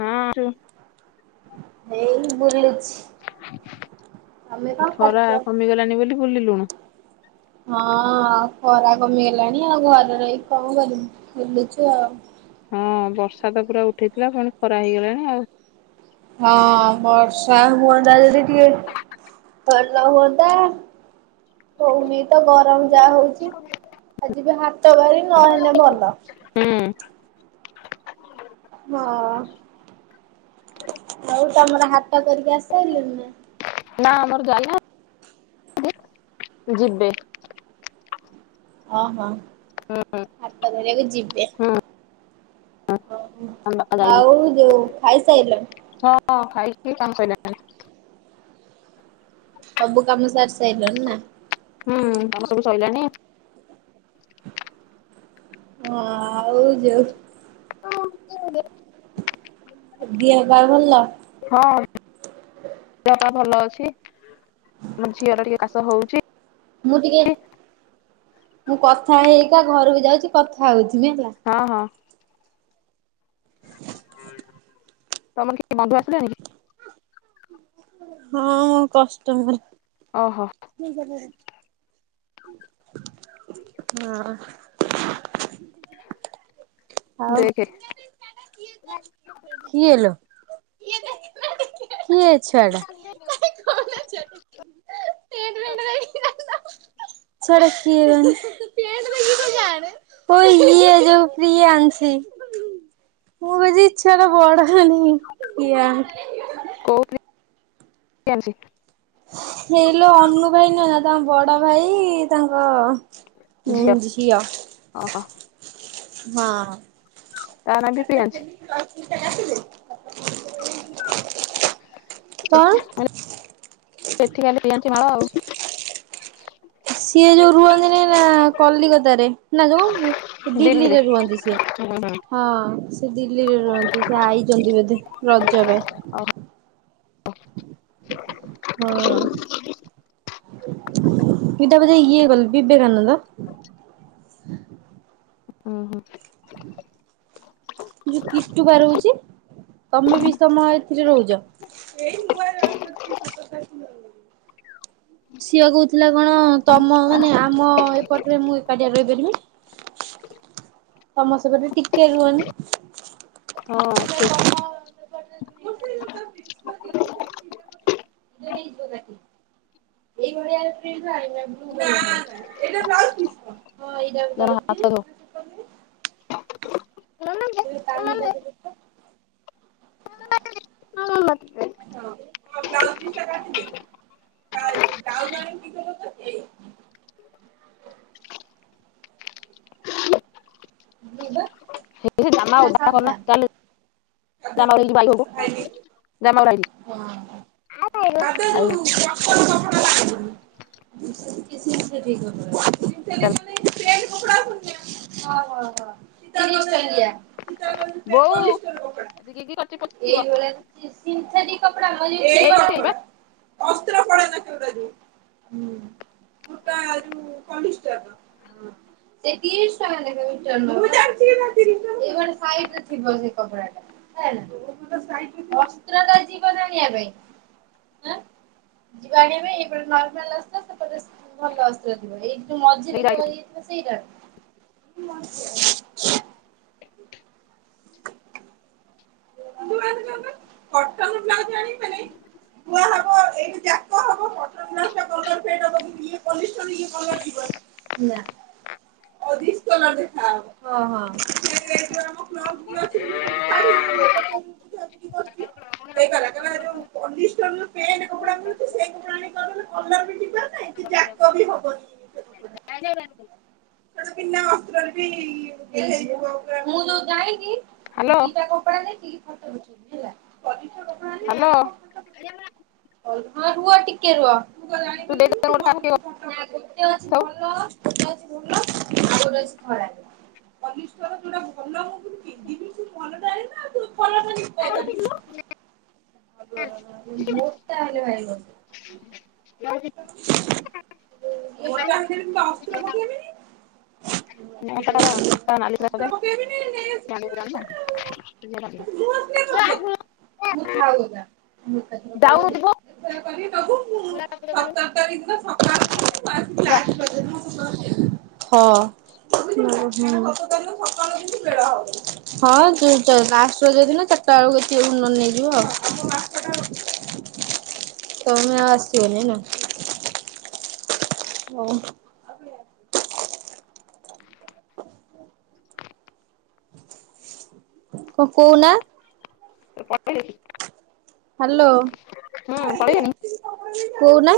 ହଁ ନ ବୁଲିଲୁ କଣ ଖରା କରୁଛ? କମିଗଲାଣି ବୋଲି ବୁଲିଲୁଣି। ହଁ ଖରା କମିଗଲାଣି ଆଉ ଘରେ ରହି କଣ ବୁଲୁଛୁ ଆଉ ହହୁଁ ବର୍ଷା ତ ପୁରା ଉଠେଇଥିଲା ପୁଣି ଖରା ହେଇଗଲାଣି ଆଉ ହଁ ବର୍ଷ କା ହୁଅନ୍ତା ଯଦି ଟିକେ ଭଲ ହୁଅନ୍ତା। ହଉନି ତ ଗରମ ଯାହା ହଉଛି ଆଜି ବି ହାତ ବାହାରି ନହେଲେ ଭଲ। ହୁଁ ହଁ ଆଉ ତମର ହାଟ କରିକି ଆସିାରିଲଣି। ନା ଆମର ଜାଇନାହାନ୍ତି ଯିବେ। ଓ ହୋ ହୁଁ ହାଟ ବେଳେ ବି ଯିବେ। ହୁଁ ଓହୋ ଆମ ବାପା ଯାଇନାହାନ୍ତି। ଆଉ ଯୋଉ ଖାଇସାରିଲ। ହଁ ଖାଇ ସାରିକି କାମ ସରିଲାଣି। ସବୁ କାମୁ ସାରି ସାରିଲଣି ନା। ହୁଁ କାମ ସବୁ ସରିଲାଣି। ହଁ ଆଉ ଯୋ [unintelligible] ଦିହ ପା ଭଲ। ହଁ। ଦେହ ଭଲ [inaudible] ଅଛି [inaudible] ଆମର ଝିଅର ଟିକେ କାସ ହଉଛି। ମୁଁ ଟିକେ ମୁଁ କଥା ହେଇକା ଘରକୁ ଯାଉଛି କଥା ହଉଛି। ହଁ ହଁ। ତମର କିଏ ବନ୍ଧୁ ଆସିଲେଣି କି? ହଁ ମୋ କଷ୍ଟମ୍ବର। ଓହୋ। [unintelligible] ହଁ। [inaudible] ଆଉ ଦେଖେ [inaudible] କିଏ ଲୋ। କିଏ ଏ ଛୁଆଟା? ଛୁଆଟା କିଏ [unintelligible] ସେଟା କିିଏ କହନି। ଓ ଇଏ ଯଉ ପ୍ରିଆ। ମୁଁ କହୁଚି ଏଇ ଛୁଆଟା ବଡ। କିଏ ଆଉ। [unintelligible] ହେଇଲ ଅନୁ ଭାଇ ନୁହ ନା ତାଙ୍କ ବଡ ଭାଇ ତାଙ୍କ ହୁଁ ଝିଅ। ଓହୋ [inaudible] ହଁ। ତା ନା ବି ପ୍ରିୟାନ୍ସୀ। [unintelligible] କଣ [unintelligible] ଭଳ ଆଉ। ସିଏ ଯୋଉ ରୁହନ୍ତିନି ନା କଲିକତାରେ ନା ଯୋଉ ଦିଲ୍ଲୀରେ ରୁହନ୍ତି ସିଏ ହୁଁ ହୁଁ ହଁ। ସେ ଦିଲ୍ଲୀରେ ରୁହନ୍ତି ସେ ଆଇଛନ୍ତି ବୋଧେ ରଜ ଓହୋ। ପାଇଁ। ହଁ। [inaudible] ଟ ବଜା ଇଏ ଗଲ ବିବେକାନନ୍ଦ। [inaudible] ଉଁ ହୁଁ। [inaudible] ଯୋଉ କିଟୁ ପା ରହୁଛି। ତମେ ବି ତମ ଏଥିରେ ରହୁଛ। ସିଅ କହୁଥିଲା କଣ ତମ ମାନେ ଆମ ଏପଟରେ ମୁଁ ଏକାଟିଆ ରହିପାରିବି। ତମ ସେପଟେ ଟିକେ ରୁହନି। ହଁ ଠିକ୍। ଏଇଭଳିଆ ପ୍ରିଣ୍ଟ ଗୁଡା ହଁ ଏଇଟା ପା ଧର ବ୍ଲାଉଜ୍ ହାତ ଧୋ ପିସ୍। ସେ ଦ ପାଣି ଗଛ [unintelligible] ହଁ ବ୍ଲାଉଜ ପିସ୍ ଟା କାଟିି ଦେ। ବ୍ଲାଉଜ୍ ଆଣିକି ପଛି ଏଇ ହଁ ବା। ସେଇ ଜାମା ପୁରା ଓଦା ହବନା ସାଧା। ଚାଲେ। ସାଧା ଜାମା ବାଲି ବ୍ଲାଉଜ ହବ। ଭାଇ ହଁ। ଜାମା ତା ଦେହରେ ଯୋଉ କଟନ କିଛି ଜିନିଷ ଚାଲ ଠିକ ହବନି। [unintelligible] ଚ୍ର [unintelligible] ହଁ ହଁ ତା ପଲିସ ବୋଉ ଏଇଭଳିଆଛି ଏତିକି କି ଅଛି କରିଚି ପୋଛିବ ସେ ସୋର କ [unintelligible] ଏଇଠି ଏଇ ବା କପଡ଼ା ଅସ୍ତ୍ର କୁଆଡେ ଗଲା ସେଇଟା ଯୋଉ ହୁଁ ସୁତାରୁ ପଲିଷ୍ଟର ମୁଁ ଜାଣିନଥିଲି ସେ ସାଇଟ ରେ ଥିବ। ଅସ୍ତ୍ର ଯିବନ ଆଣିବା ପାଇଁ ଯ ଆଣିବା ପାଇଁ ଏପଟେ ନର୍ମାଲ ଅସ୍ତ୍ର ସେପଟେ ଭଲ ଅସ୍ତ୍ର ଥିବ ଏଇ ଯୋଉ ନେଇକି ମଝିରେ ଯା ଯଉ ଇଏ ଥିବ ସେଇଟା। [unintelligible] [unintelligible] କଟନ ବ୍ଲାଉଜ ଆଣିବି ବୋଲି ଥୁଆ ହବ ଏଇ ଯାକ ହବ ନା କଲର ଫେଡ ହବ। ପଲିଷ୍ଟରରୁ ଏ କଲର ଯିବନି ନା ଡିସ କଲର ଦେଖା ହବ ହଁ ହଁ। ଏଉ ଆମ ଫ୍ରକ୍ ବି ଅଛି ଶାଢ଼ୀ। ସେ ଯଉ ବୁଝା ବୁଝି କରୁଛି ସେଇ କହିଲା ଯଉ ପଲିଷ୍ଟର ପେଣ୍ଟ କପଡା ମିଳୁଛି ସେ କପଡା ଆଣିକି କରିଦେଲେ କଲର ବି ଯିବନି ନାଁ ଯାକ ବି ହବନି ସେ କପଡା ଏଇଠି। ସେ ବିନା ବିନା ଅସ୍ତ୍ରରରେ ବି ମୁଁ ଯୋଉ ଯାଇ ନେଇକି ହାଲୋ ଦିଟା କପଡା ନେଇି ହେଲା। ହ୍ୟାଲୋ। ହଁ ରୁହ ଟିକେ ରୁହ। ତୁ ତ ଜାଣି ଦେଇ ପାରିବୁନି ଦଉନୁ ତୁ ଗୋଟେ କାହାକୁ ମତେ କିଏ ପୁଣି ଫୋଟୋ ପଠେଇବୁ ଆଗକୁ ଅଛି କରିଥାଉ ଭଲ। କତେ ଅଛି ଦଉନ। ଆଉ ଗୋଟେ ଅଛି ଧଳା। ପଲିଷ୍ଠର ଯୋଉରା ଭଲ ହବୁ [inaudible] [unintelligible] [unintelligible] ମୋଟା ହେଲେ ମୁଁ ତ ଅସ୍ତ୍ର ପକେଇବିନି। [unintelligible] ପକେଇବେନି ନେଇ ଆସିବୁ ତୁ ଆଣିବୁ ଭାରି ଆଉ। ନୂଆ [unintelligible] ସିଲେଇ କରିଦେ। ମୁଁ ଏକାଥର କହିବି ଡାଉନୁ ଦେ। ଯିବୁ ଏଥର କରିକି ଦବୁ ମୁଁ ସତର ତାରିଖ ଦିନ ସକାଳୁ ଯିବି ମୁଁ ଯା। ହଁ ହୁଁ। ହୁଁ ହଁ ଚୁ ଚ ଲାଷ୍ଟ ରଜ ଦିନ ଚାରଟା ବେଳକୁ କେଉନୁ ନହେଲେ ନେଇଯିବ। ତମେ ଆସିିବନି ନା। ହୋଉ। କଣ କୋହୁନ। [unintelligible] ହାଲୋ ହୁଁ ପଳେଇଲେଣି କୋହୁନ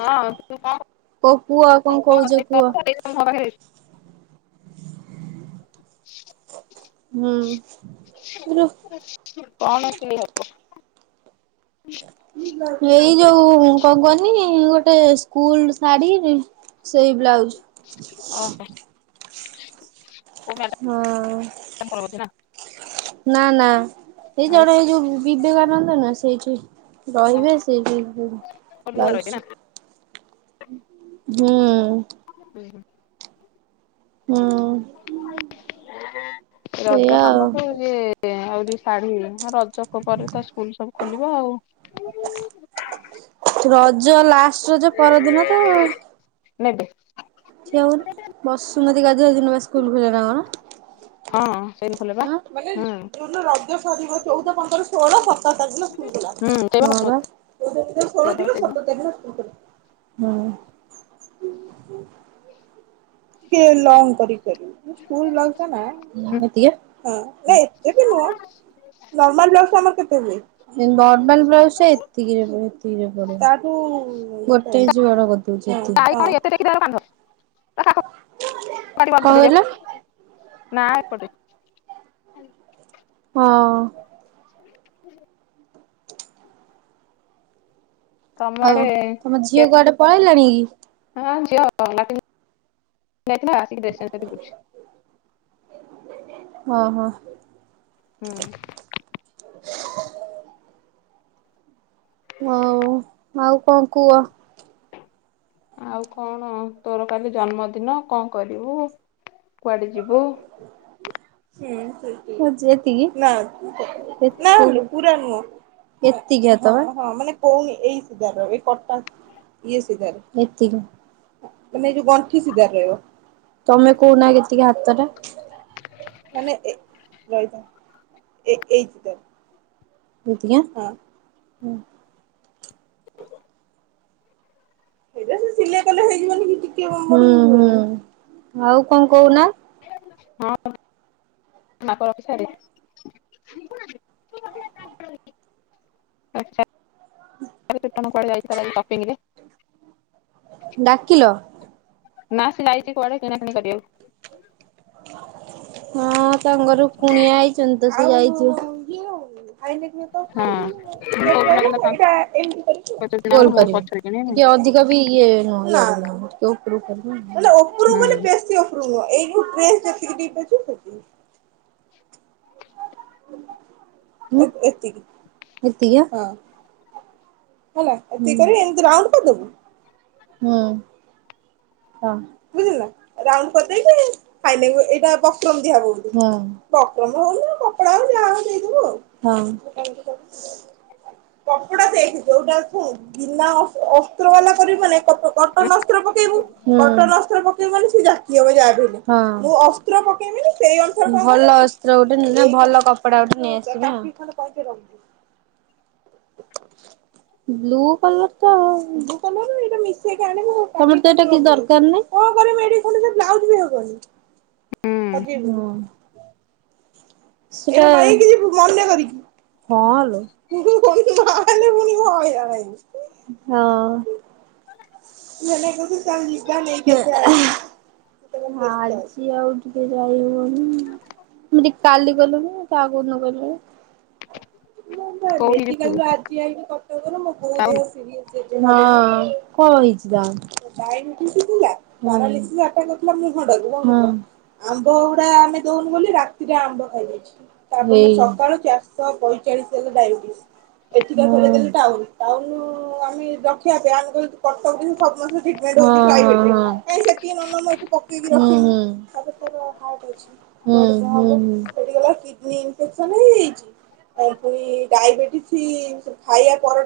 ହଁ ତୁ କଣ କୁଅ କଣ କହୁ କୁଅ। ଅଛି ମୋ ପାଖରେ [inaudible] ହୁଁ। [inaudible] କଣ କି ହବ? ଏଇ ଯୋଉ କଣ କୁହନି ଗୋଟେ ସ୍କୁଲ ଶାଢୀରି ସେଇ ବ୍ଲାଉଜ। ଓହୋ କୋଉ ମ୍ୟାଡାମ ଙ୍କର ବୋଧେ ନା ହଁ। ନା ନା। ସେ ଆଉ ଜଣେ ଏଇ ଯୋଉ ବିବେକାନନ୍ଦ ନା [inaudible] ରହିବେ ହଁ ସେଇ ନୂଆ ବ୍ଲାଉଜ ରହିବେ ନା ହୁଁ। [inaudible] ହଁ। ରଦ କାମକୁ ଇଏ ଏଇ ଶାଢୀ ହଁ ରଜ କ ପରେତ ସ୍କୁଲ ସବୁ ଖୋଲିବ ଆଉ। ରଜ ଲା ସଜ ପରଦିନ ତ। ନେବେ। ସେ ଆଉ ବସୁମତୀ ଗାଧୁଆ ଦିନ ବା ସ୍କୁଲ ଖୋଲି ଲା ନା ହଁ ସେଇ ଖୋଲେ ବା କଣ? ମାନେ ହୁଁ ଯୋଉ ରଜ ସରିବ ଚଉଦ ପନ୍ଦର ଷୋହଳ ସତର ତାରିଖରେ ସ୍କୁଲ ହୁଁ ସେଇ ବା ଖୋଲିବ। ସେଇଦିନ [unintelligible] [inaudible] ଟିକେ ଲଙ୍ଗ କରି [unintelligible] ହୁଁ ଏତେ ହୁଁ ବି ନୁହଁ ନର୍ମାଲ ଆମ [inaudible] ବରବାଲ ବ୍ଲାଉସୁ ଟା ଏତିକି ରେ ପଡିବ ଏତିକି ରେ ପଡିବ। ତା ଠୁ ଗୋଟେ ଯୁଆର ବୋ ତାଇ [unintelligible] କଣ ଏତେ ଟକି ଦର କାନ୍ଦ [inaudible] କହିଲ ନାଁ ଏପଟେ। ହଁ। [inaudible] ତମ ଆଡେ ହଉ ତମ ଝିଅ କୁଆଡେ ପଳେଇଲାଣି କି? ଥିଲା [unintelligible] ଆ ହଁ ହଁ। ହୁଁ। [inaudible] ହଉ ଆଉ କଣ କୁଅ। ଆଉ କଣ ତୋର କାଲି ଜନ୍ମଦିନ କଣ କରିବୁ କୁଆଡେ ଯିବୁ। ହୁଁ ସେ [unintelligible] ହଛି ଏତିକି ନା। ସେନା [unintelligible] ହେଲୁ ପୁରା ନୁହ। ଏତିକି ତମ ହଁ ମାନେ କହୁ ଏଇ ସିଧାର ଏ କଟା ଇଏ ସିଧାରେ। ମାନେ ଏଇ ଯୋଉ ଗଣ୍ଠି ସିଧା ରହିବ। ତମେ କୋହୁନା କେତିକି ହାତଟା। ମାନେ ଏ ରହିଥ ଏ ଏଇ ଚିଧାରୁ। ଯଦିଆ ହ। ସେଇଟା ସେ ସିଲେଇ କଲେ ହେଇଯିବ ନୀ କି ଟିକେ ହୁଁ ହୁଁ। ଆଉ କଣ କହୁନ। ହଁ। [unintelligible] କଟଣ [unintelligible] [unintelligible] ଡାକିଲ। ନା ଯାଇଛି କୁଆଡ଼େ କିଣା କିଣି କରିବାକୁ। ହଁ। ସାଙ୍ଗରୁ କୁଣିଆ ହେଇଛନ୍ତି ତ ସ [unintelligible] ଯାଇ ଗୋଲ ହଁ। ବୋଉ କହିଲା ତାଙ୍କ ପଛରେ କିଣା ହବ ମୋ କରିବୁ ପଛରେ କିଣିବା ହୁଁ ଟିକେ ଅଧିକ ବି ଇଏ ନୁହନ୍ତି। ନାଁ [unintelligible] କେଉ ଉପରକୁ କରିବ। ମାନେ ଉପରୁ ବେ ବେଶୀ ଉପରୁ ନୁହଁ। ଏଇ ଯୋ ଡ୍ରେସ ଦେଖିକି। [inaudible] ଏତିକି ଏତିକି ଆଁ ହଁ ହେଲା ଏ ଦି କରି ଏମିତି ରାଉଣ୍ଡ କରି ଦେବୁ [unintelligible] ଅସ୍ତ୍ର ବାଲା କରିବୁ ମାନେ କଟନ ଅସ୍ତ୍ର ପକେଇବୁ [unintelligible] ମାନେ ସେ ଜାତୀୟବ ଯାହ ମୁଁ ଅସ୍ତ୍ର ପକେଇବି। ଭଲ ଅସ୍ତ୍ର ଗୋଟେ ନ ଭଲ କ କପଡ଼ା ଗୋଟେ ନେଇ ବ୍ଲୁ କଲର ଟା ବ୍ଲୁ କଲର ଏଇଟା ମିସେଇକି ଆଣିବି ତମର ତ ଏଇଟା କିଛି ଦରକାର ନାହିଁ ମୁଁ କଣ କରିବି [unintelligible] ସେ ବ୍ଲାଉଜ ବି ହବନି ଉଁ [unintelligible] ମାନେ କରିକି ହଁ ଲୋ ନହଲେ ମୁଣିି ହ ଆଇ ହଁ ଛି ଆଉ ଟିକେ ଯାଇ ହବନିମେ ଟିକେ କାଲି ଗଲୁଣି କହାକୁ ନ କଲୁ କଉଠି କାୁ ଆଜି ଆଇକି କଟକରୁ ମୁଁ ବହୁତ ଦେହ ସିରିଏସ୍ ମୁ ଆମ୍ବ ଗୁଡା ଆମେ ଦଉନୁ ରାତିରେ ଆମ୍ବ ଖାଇାଇ ସକାଳୁ ଚାରିଶହ ପଁଚାଳିଶ ହେଲା ଡବେ ମେ ରଖିବା ପାଇଁମେଟକ ଅଠବେ ଖାଇବା ପରଟା